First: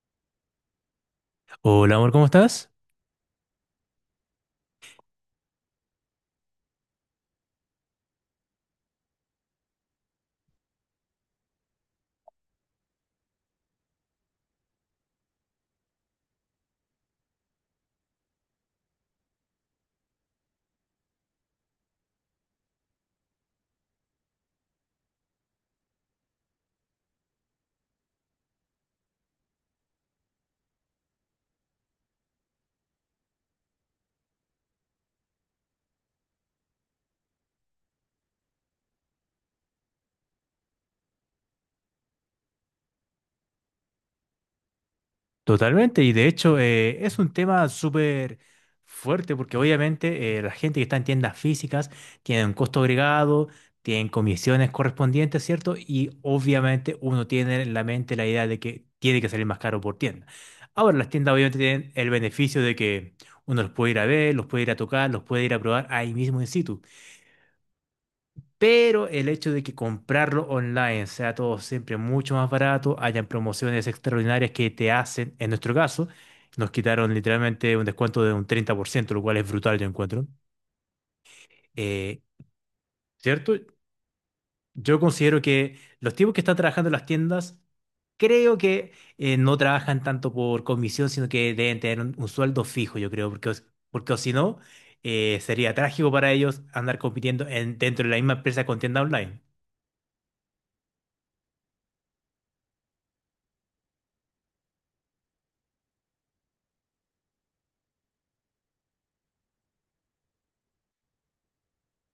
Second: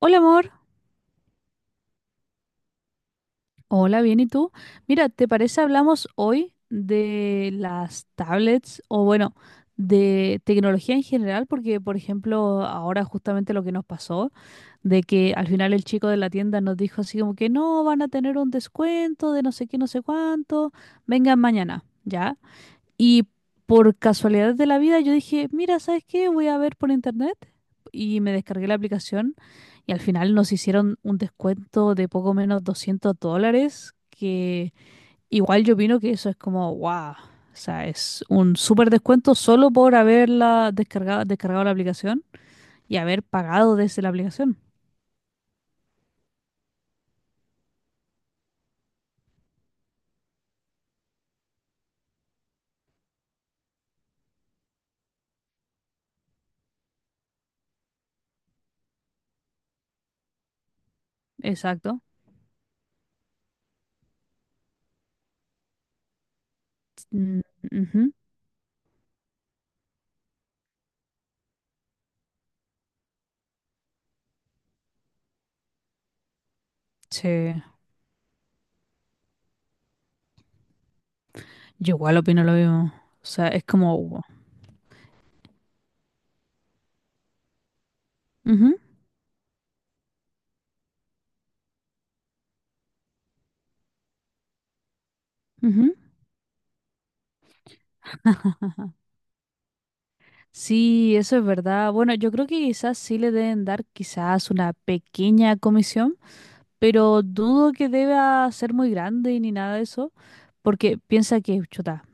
Hola amor, Hola amor, ¿cómo estás? hola, bien, ¿y tú? Mira, ¿te parece hablamos hoy de las tablets o bueno, de tecnología en general? Porque, por ejemplo, ahora justamente lo que nos pasó, de que al final el chico de la tienda nos dijo así como que no, van a tener un descuento de no sé qué, no sé cuánto, vengan mañana, ¿ya? Y por casualidad de la vida yo dije, mira, ¿sabes qué? Voy a ver por internet y me descargué la aplicación. Y al final nos hicieron un descuento de poco menos $200, que igual yo opino que eso es como, wow. O sea, es un súper descuento solo por haberla descargado la aplicación y haber pagado desde la aplicación. Totalmente, y de hecho es un tema súper fuerte porque obviamente la gente que está en tiendas físicas tiene un costo agregado, tienen comisiones correspondientes, ¿cierto? Y obviamente uno tiene en la mente la idea de que tiene que salir más caro por tienda. Ahora las tiendas obviamente tienen Exacto. el beneficio de que uno los puede ir a ver, los puede ir a tocar, los puede ir a probar ahí mismo en situ. Mm, ujú. Pero el hecho de que comprarlo online sea todo siempre mucho más barato, hayan promociones extraordinarias que te hacen, en nuestro caso, nos quitaron Sí, literalmente un descuento de un 30%, lo cual es brutal, yo encuentro. yo igual Eh, opino lo mismo. O sea, ¿Cierto? es como, wow. Yo considero que los tipos que están trabajando en las tiendas, creo Ujú, que no trabajan tanto por comisión, sino que deben tener un sueldo fijo, yo creo, porque, porque o si no, sería ujú. trágico para ellos andar compitiendo dentro de la misma empresa con tienda online. Sí, eso es verdad. Bueno, yo creo que quizás sí le deben dar quizás una pequeña comisión, pero dudo que deba ser muy grande ni nada de eso, porque piensa que, chuta,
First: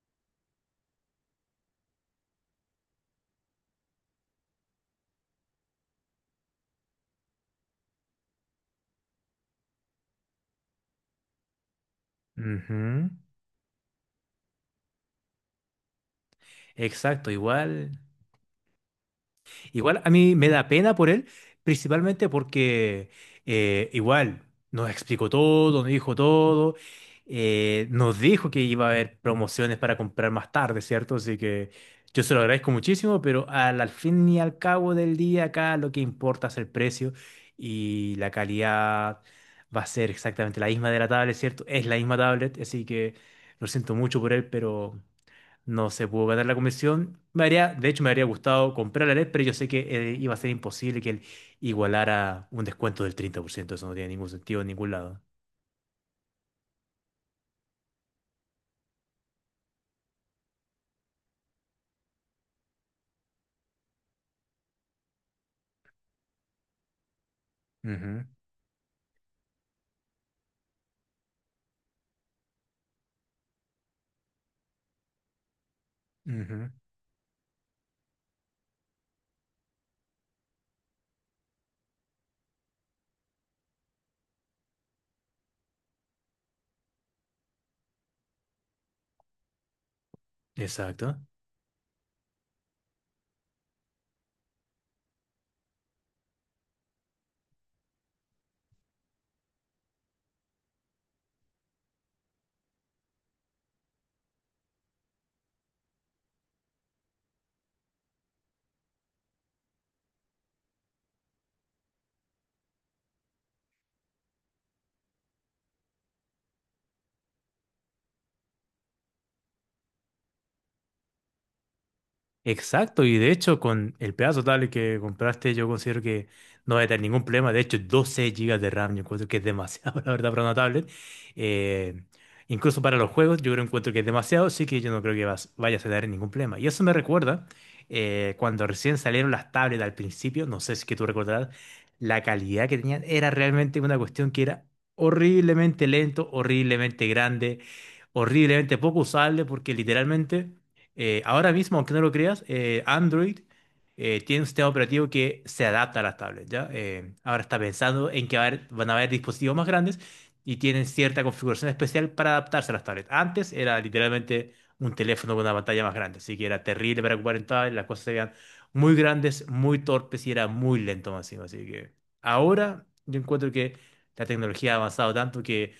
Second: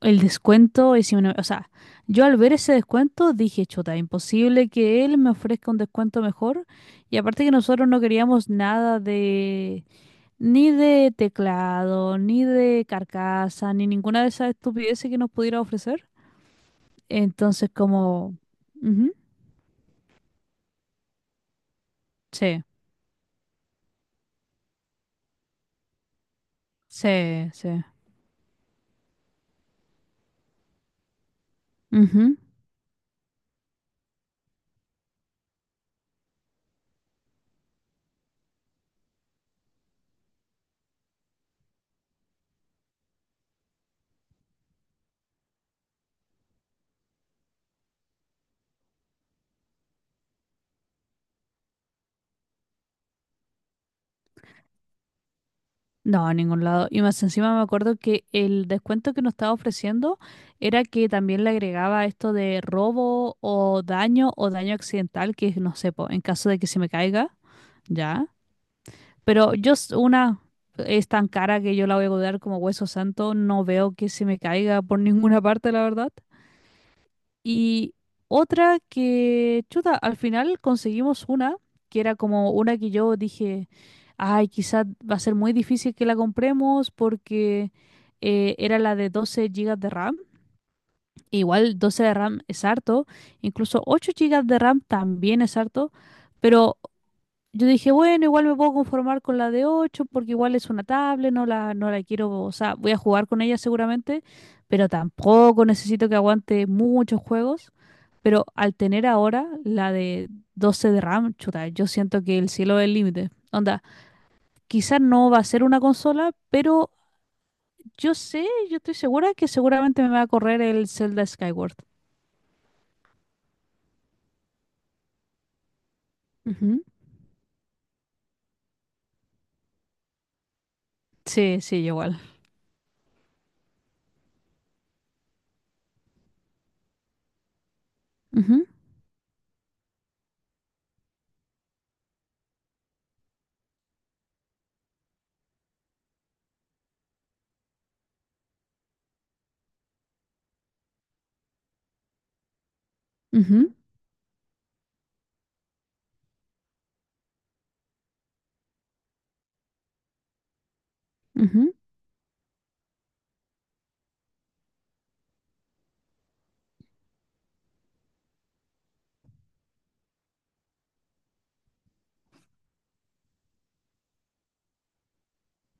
el descuento es... inmen- O sea, yo al ver ese descuento dije, chuta, imposible que él me ofrezca un descuento mejor. Y aparte que nosotros no queríamos nada de ni de teclado, ni de Ujú. carcasa, ni ninguna de esas estupideces que nos pudiera ofrecer. Exacto, Entonces, igual. Ujú. Igual a mí me da pena por él, principalmente Sí, porque igual nos explicó todo, sí, sí. Nos dijo que iba a haber promociones para comprar más tarde, ¿cierto? Así que yo se Ujú. lo agradezco muchísimo, pero al fin y al cabo del día acá lo que importa es el precio y la calidad va a ser exactamente la misma de la tablet, ¿cierto? Es la misma tablet, así que lo siento mucho por él, pero... No se pudo ganar la convención. Me haría, de hecho, me habría gustado comprar la LED, pero yo sé que iba a ser imposible que él igualara un descuento del 30%. Eso no tiene ningún sentido en ningún lado. No, a ningún lado. Y más encima me acuerdo que el descuento que nos estaba ofreciendo era que también le agregaba esto de robo o daño accidental, que es, no sé, po, en caso de que se me caiga, Ujú, ya. Pero yo, una es tan cara que yo la voy a cobrar como hueso santo, no veo que se me caiga por ninguna parte, la verdad. ujú. Y otra que, chuta, al final conseguimos una, que era como una que yo dije, ay, quizás va a ser muy difícil que la compremos porque era la de 12 gigas de RAM. Exacto. Igual 12 de RAM es harto, incluso 8 gigas de RAM también es harto, pero yo dije, bueno, igual me puedo conformar con la de 8 porque igual es una tablet, no la quiero. O sea, voy a jugar con ella seguramente, pero tampoco necesito que aguante muchos juegos. Pero al tener ahora la de 12 de RAM, chuta, yo siento que el cielo es el límite. Onda, quizás no va a ser una consola, pero yo sé, yo estoy segura que seguramente me va a correr el Zelda Skyward. Exacto, y de hecho con el pedazo tablet que compraste yo considero que no va Ujú. a tener ningún problema, de hecho 12 gigas de RAM yo encuentro que es demasiado, la verdad, para una tablet. Sí, sí, yo Eh, igual. incluso para los juegos yo creo encuentro que es demasiado, así que yo no creo que vayas a tener ningún problema. Y eso me recuerda cuando Ujú, recién salieron las tablets al principio, no sé si es que tú recordarás, la calidad que tenían era realmente una cuestión que era horriblemente lento, horriblemente grande, horriblemente poco usable porque literalmente... ahora mismo, aunque no lo creas, Android ujú, tiene un sistema operativo que se adapta a las tablets, ¿ya? Ahora está pensando en que va a van a haber dispositivos más grandes y tienen cierta configuración ujú, especial para adaptarse a las tablets. Antes era literalmente un teléfono con una pantalla más grande, así que era terrible para ocupar en tablet, las cosas se veían muy grandes, muy torpes y era muy lento más encima. Así que ahora yo encuentro que la tecnología ha avanzado tanto que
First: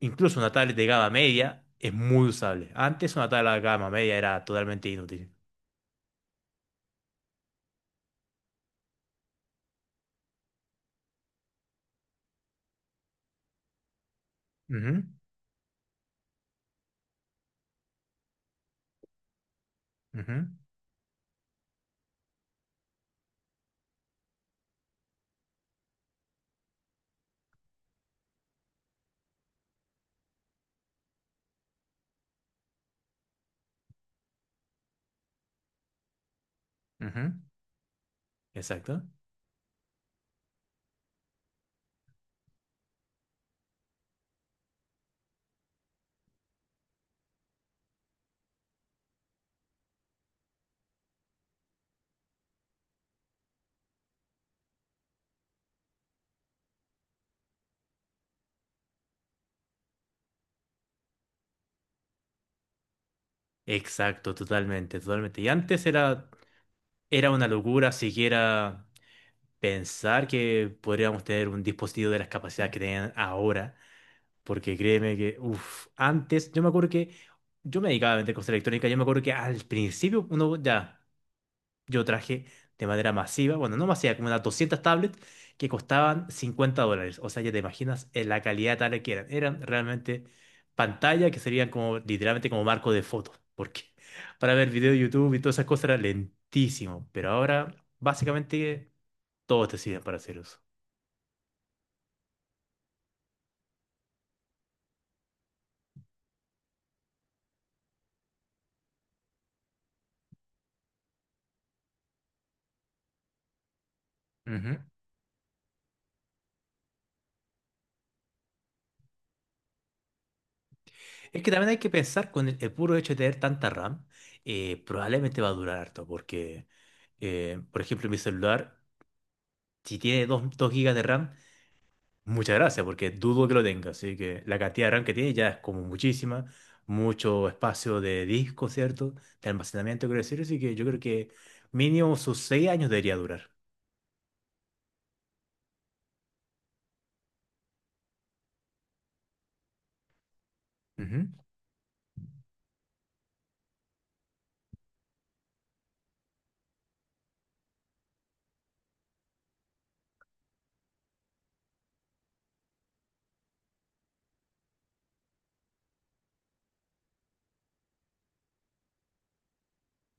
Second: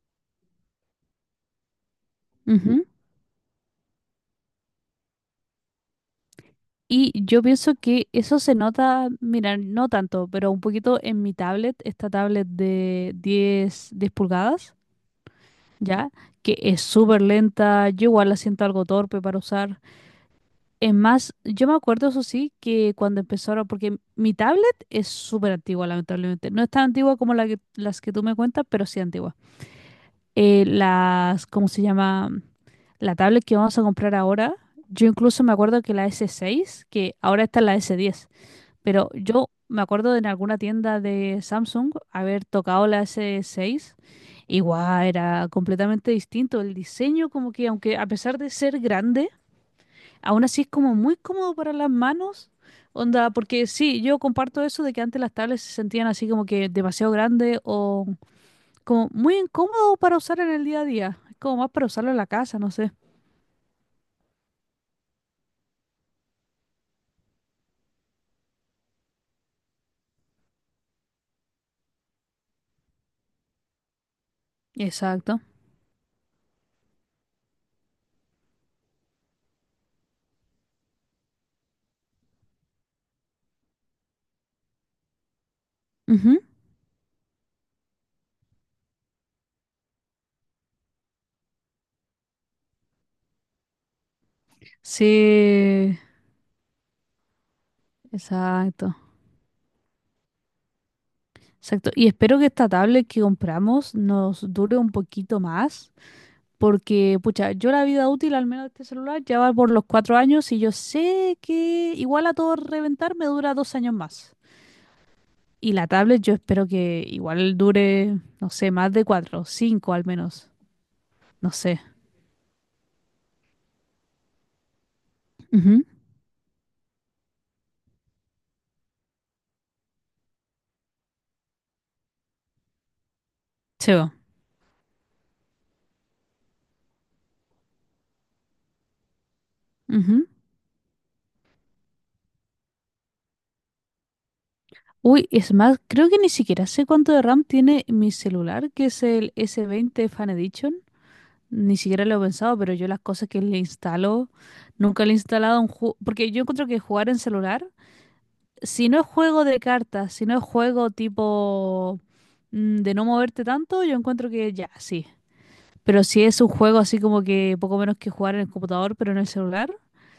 incluso una tablet de gama media es muy usable. ujú. Antes una tablet de gama media era totalmente inútil. Y yo pienso que eso se nota, mira, no tanto, pero un poquito en mi tablet, esta tablet de 10 10 pulgadas, Ujú, ¿ya? Que es súper lenta, yo igual la siento algo torpe para usar. ujú, Es más, yo me acuerdo, eso sí, que cuando empezaron, porque mi tablet es súper antigua, lamentablemente. No es tan antigua como las que tú me cuentas, pero sí antigua. Las, ¿cómo se llama? La tablet que vamos a comprar ahora, yo incluso me acuerdo que la S6, que ujú. ahora está en la S10. Exacto. Pero yo me acuerdo de en alguna tienda de Samsung haber tocado la S6. Igual era completamente distinto. El diseño, como que aunque a pesar de ser grande, aún así es como muy cómodo para las manos. Onda, porque sí, yo comparto eso de que antes las tablets se sentían así como que demasiado grande o como muy incómodo para usar en el día a día. Es como más para usarlo en la casa, no sé. Exacto, totalmente, totalmente. Y antes era, era una locura siquiera pensar que podríamos tener un dispositivo de las capacidades que tienen ahora. Porque créeme Exacto. que, uff, antes, yo me acuerdo que yo me dedicaba a vender cosas electrónicas, yo me acuerdo que al principio uno ya. Yo traje de manera masiva, bueno, no masiva, como unas 200 tablets que costaban Ujú. $50. O sea, ya te imaginas la calidad tal que eran. Eran realmente pantalla que servían como, literalmente como marco de fotos. Porque para ver video de YouTube y todas esas cosas era Sí, lentísimo. Pero ahora, básicamente, exacto. todos te sirven para hacer uso. Exacto. Y espero que esta tablet que compramos nos dure un poquito más, porque, pucha, yo la vida útil al menos de este celular ya va por los 4 años y yo sé que igual a todo reventar me dura 2 años más. Ujú. Y la tablet yo espero que igual dure, no sé, más de cuatro, cinco al menos. Es que No también hay sé. que pensar con el puro hecho de tener tanta RAM, probablemente va a durar Ujú. harto, porque, por ejemplo, mi celular, si tiene dos gigas de RAM. Muchas gracias, porque dudo que lo tenga, Se va. así que la cantidad de RAM que tiene ya es como muchísima, mucho espacio de disco, ¿cierto? De almacenamiento, quiero Ujú. decir, así que yo creo que mínimo sus 6 años debería durar. Uy, es más, creo que ni siquiera sé cuánto de RAM tiene mi celular, que es el S20 Fan Edition. Ujú, Ni siquiera lo he pensado, pero yo las cosas que le instalo, nunca le he instalado un juego, porque yo encuentro que jugar en celular, si no es juego de cartas, si no es juego tipo de no moverte tanto, yo encuentro que ya, sí. Pero si es un juego así como que poco menos que jugar en el computador, pero no en el celular,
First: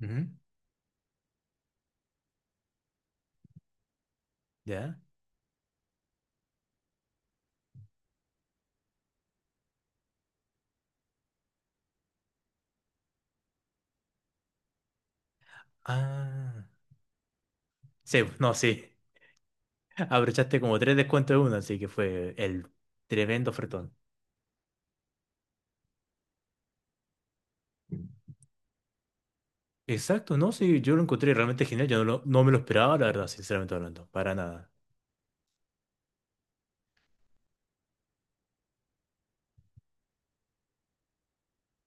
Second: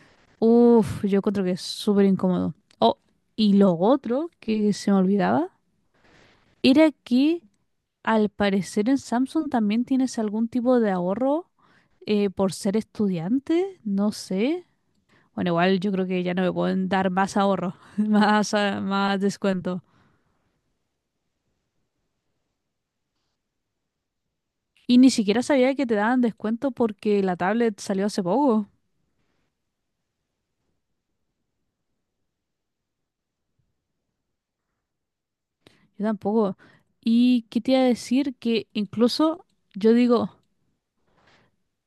ujú, uff, yo encuentro que es súper incómodo. Oh, y lo otro que se me ¿ya? olvidaba era que al parecer en Samsung también tienes algún tipo de ahorro por ser estudiante, no sé. Bueno, igual yo creo que ya no me Ah, pueden dar más ahorro, sí, no, más, ah, sí, más descuento. abrochaste como tres descuentos de uno, así que fue el tremendo ofertón. Y ni siquiera sabía que te daban descuento porque la tablet salió hace poco. Exacto, no, sí, yo lo encontré realmente genial, yo no, lo- no me lo esperaba, la verdad, sinceramente hablando, para nada. Yo tampoco. Y qué te iba a decir que incluso yo digo,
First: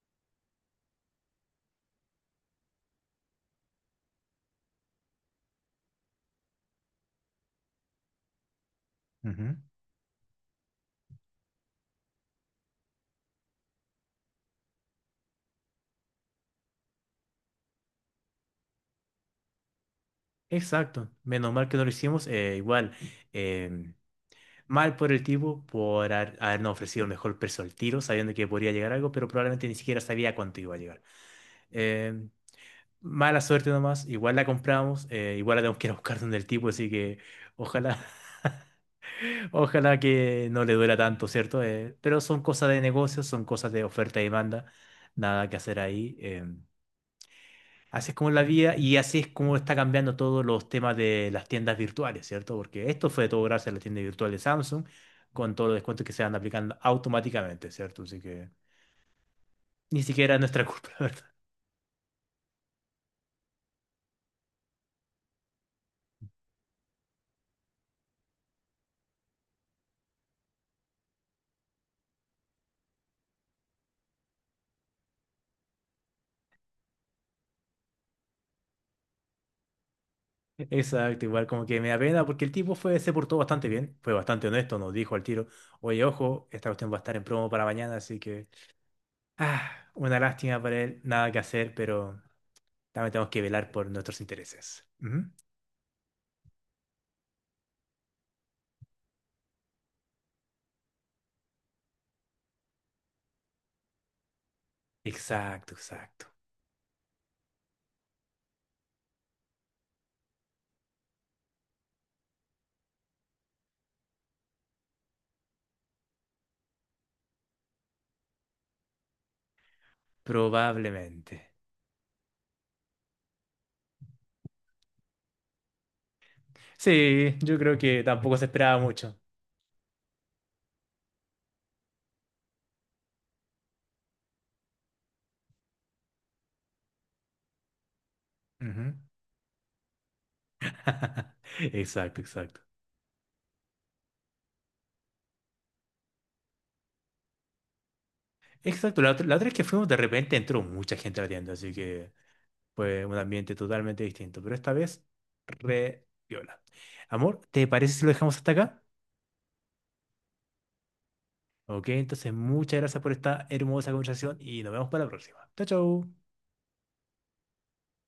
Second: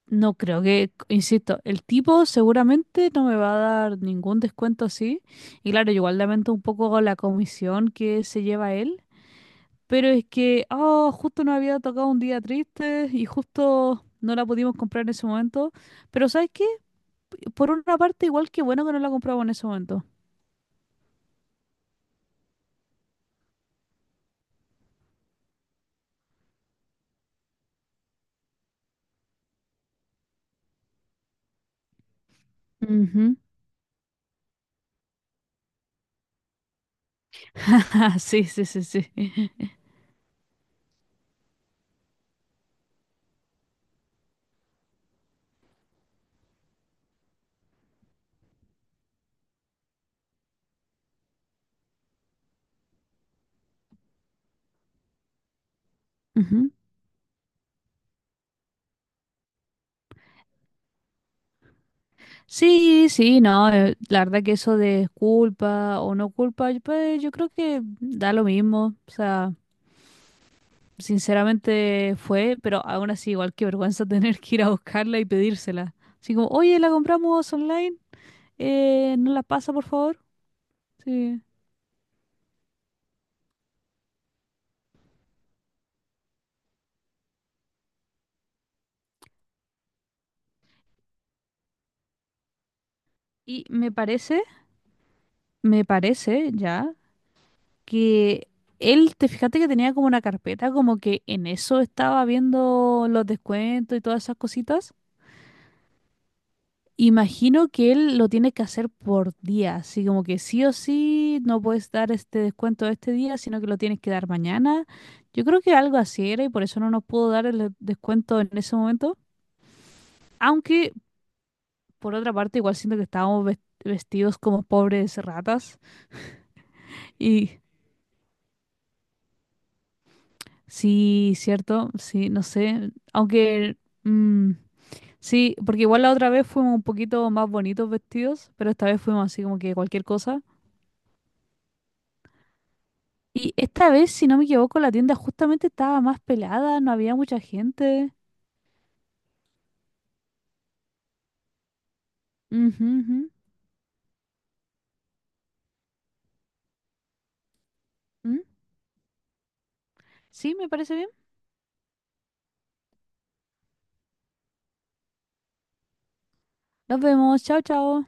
no creo que, insisto, el tipo seguramente no me va a dar ningún descuento así. Y claro, yo igual lamento un poco la comisión que se lleva él. Ujú. Pero es que, justo nos había tocado un día triste y justo no la pudimos comprar en ese momento. Pero ¿sabes qué? Por una parte, igual que bueno que no la compramos en ese momento. Exacto, menos mal que no lo hicimos, igual. em, Mal por el tipo por habernos ofrecido el mejor precio al tiro, sabiendo que podría llegar algo, pero probablemente ni siquiera sabía cuánto iba a llegar. Eh, Ujú. mala suerte nomás, igual la compramos, igual la tenemos que ir a buscar donde el tipo, así que ojalá, Ah, sí, sí, sí, sí. ojalá que no le duela tanto, ¿cierto? Pero son cosas de negocios, son cosas de oferta y demanda, nada que hacer ahí. Así es como la vida y así es como está cambiando todos los temas de las tiendas virtuales, ¿cierto? Porque esto fue todo gracias a la tienda virtual de Samsung, con todos los descuentos que se van Ujú. aplicando automáticamente, ¿cierto? Así que ni siquiera es nuestra culpa, la ¿verdad? Sí, sí, no, la verdad que eso de culpa o no culpa, pues yo creo que da lo mismo. O sea, sinceramente fue, pero aún así igual que vergüenza tener que ir a buscarla y pedírsela. Así como, oye, la compramos online, ¿nos la pasa por favor? Exacto, Sí. igual como que me da pena porque el tipo fue, se portó bastante bien, fue bastante honesto, nos dijo al tiro, oye, ojo, esta cuestión va a estar en promo para mañana, así que, ah, una lástima para él, nada que hacer, pero también tenemos que Y velar me por nuestros parece, intereses. Ujú. me parece ya que él, te fíjate que tenía como una carpeta, como que en eso estaba viendo los descuentos y todas esas cositas. Exacto, exacto. Imagino que él lo tiene que hacer por día, así como que sí o sí no puedes dar este descuento este día, sino que lo tienes que dar mañana. Yo creo que algo así era y por eso no nos pudo dar el descuento en ese momento. Aunque Probablemente. por otra parte igual siento que estábamos vestidos como pobres ratas. Sí, yo Y creo que tampoco se esperaba mucho. sí, cierto, sí, no sé, aunque mm, sí, porque igual la otra vez fuimos un poquito más bonitos vestidos, pero esta Ujú. vez fuimos así como que cualquier cosa. Exacto, exacto. Y esta vez, si no me equivoco, la tienda justamente estaba más pelada, no había mucha gente. Exacto, la otra vez que fuimos de repente entró mucha gente a la tienda, así que Ujú, fue un ujú, ambiente totalmente distinto, pero esta vez re viola. Amor, ¿te parece si lo dejamos mm. hasta acá? Sí, me parece bien. Ok, entonces muchas gracias por esta hermosa conversación y nos vemos para la próxima. Chao, chao. Nos vemos, chao, chao.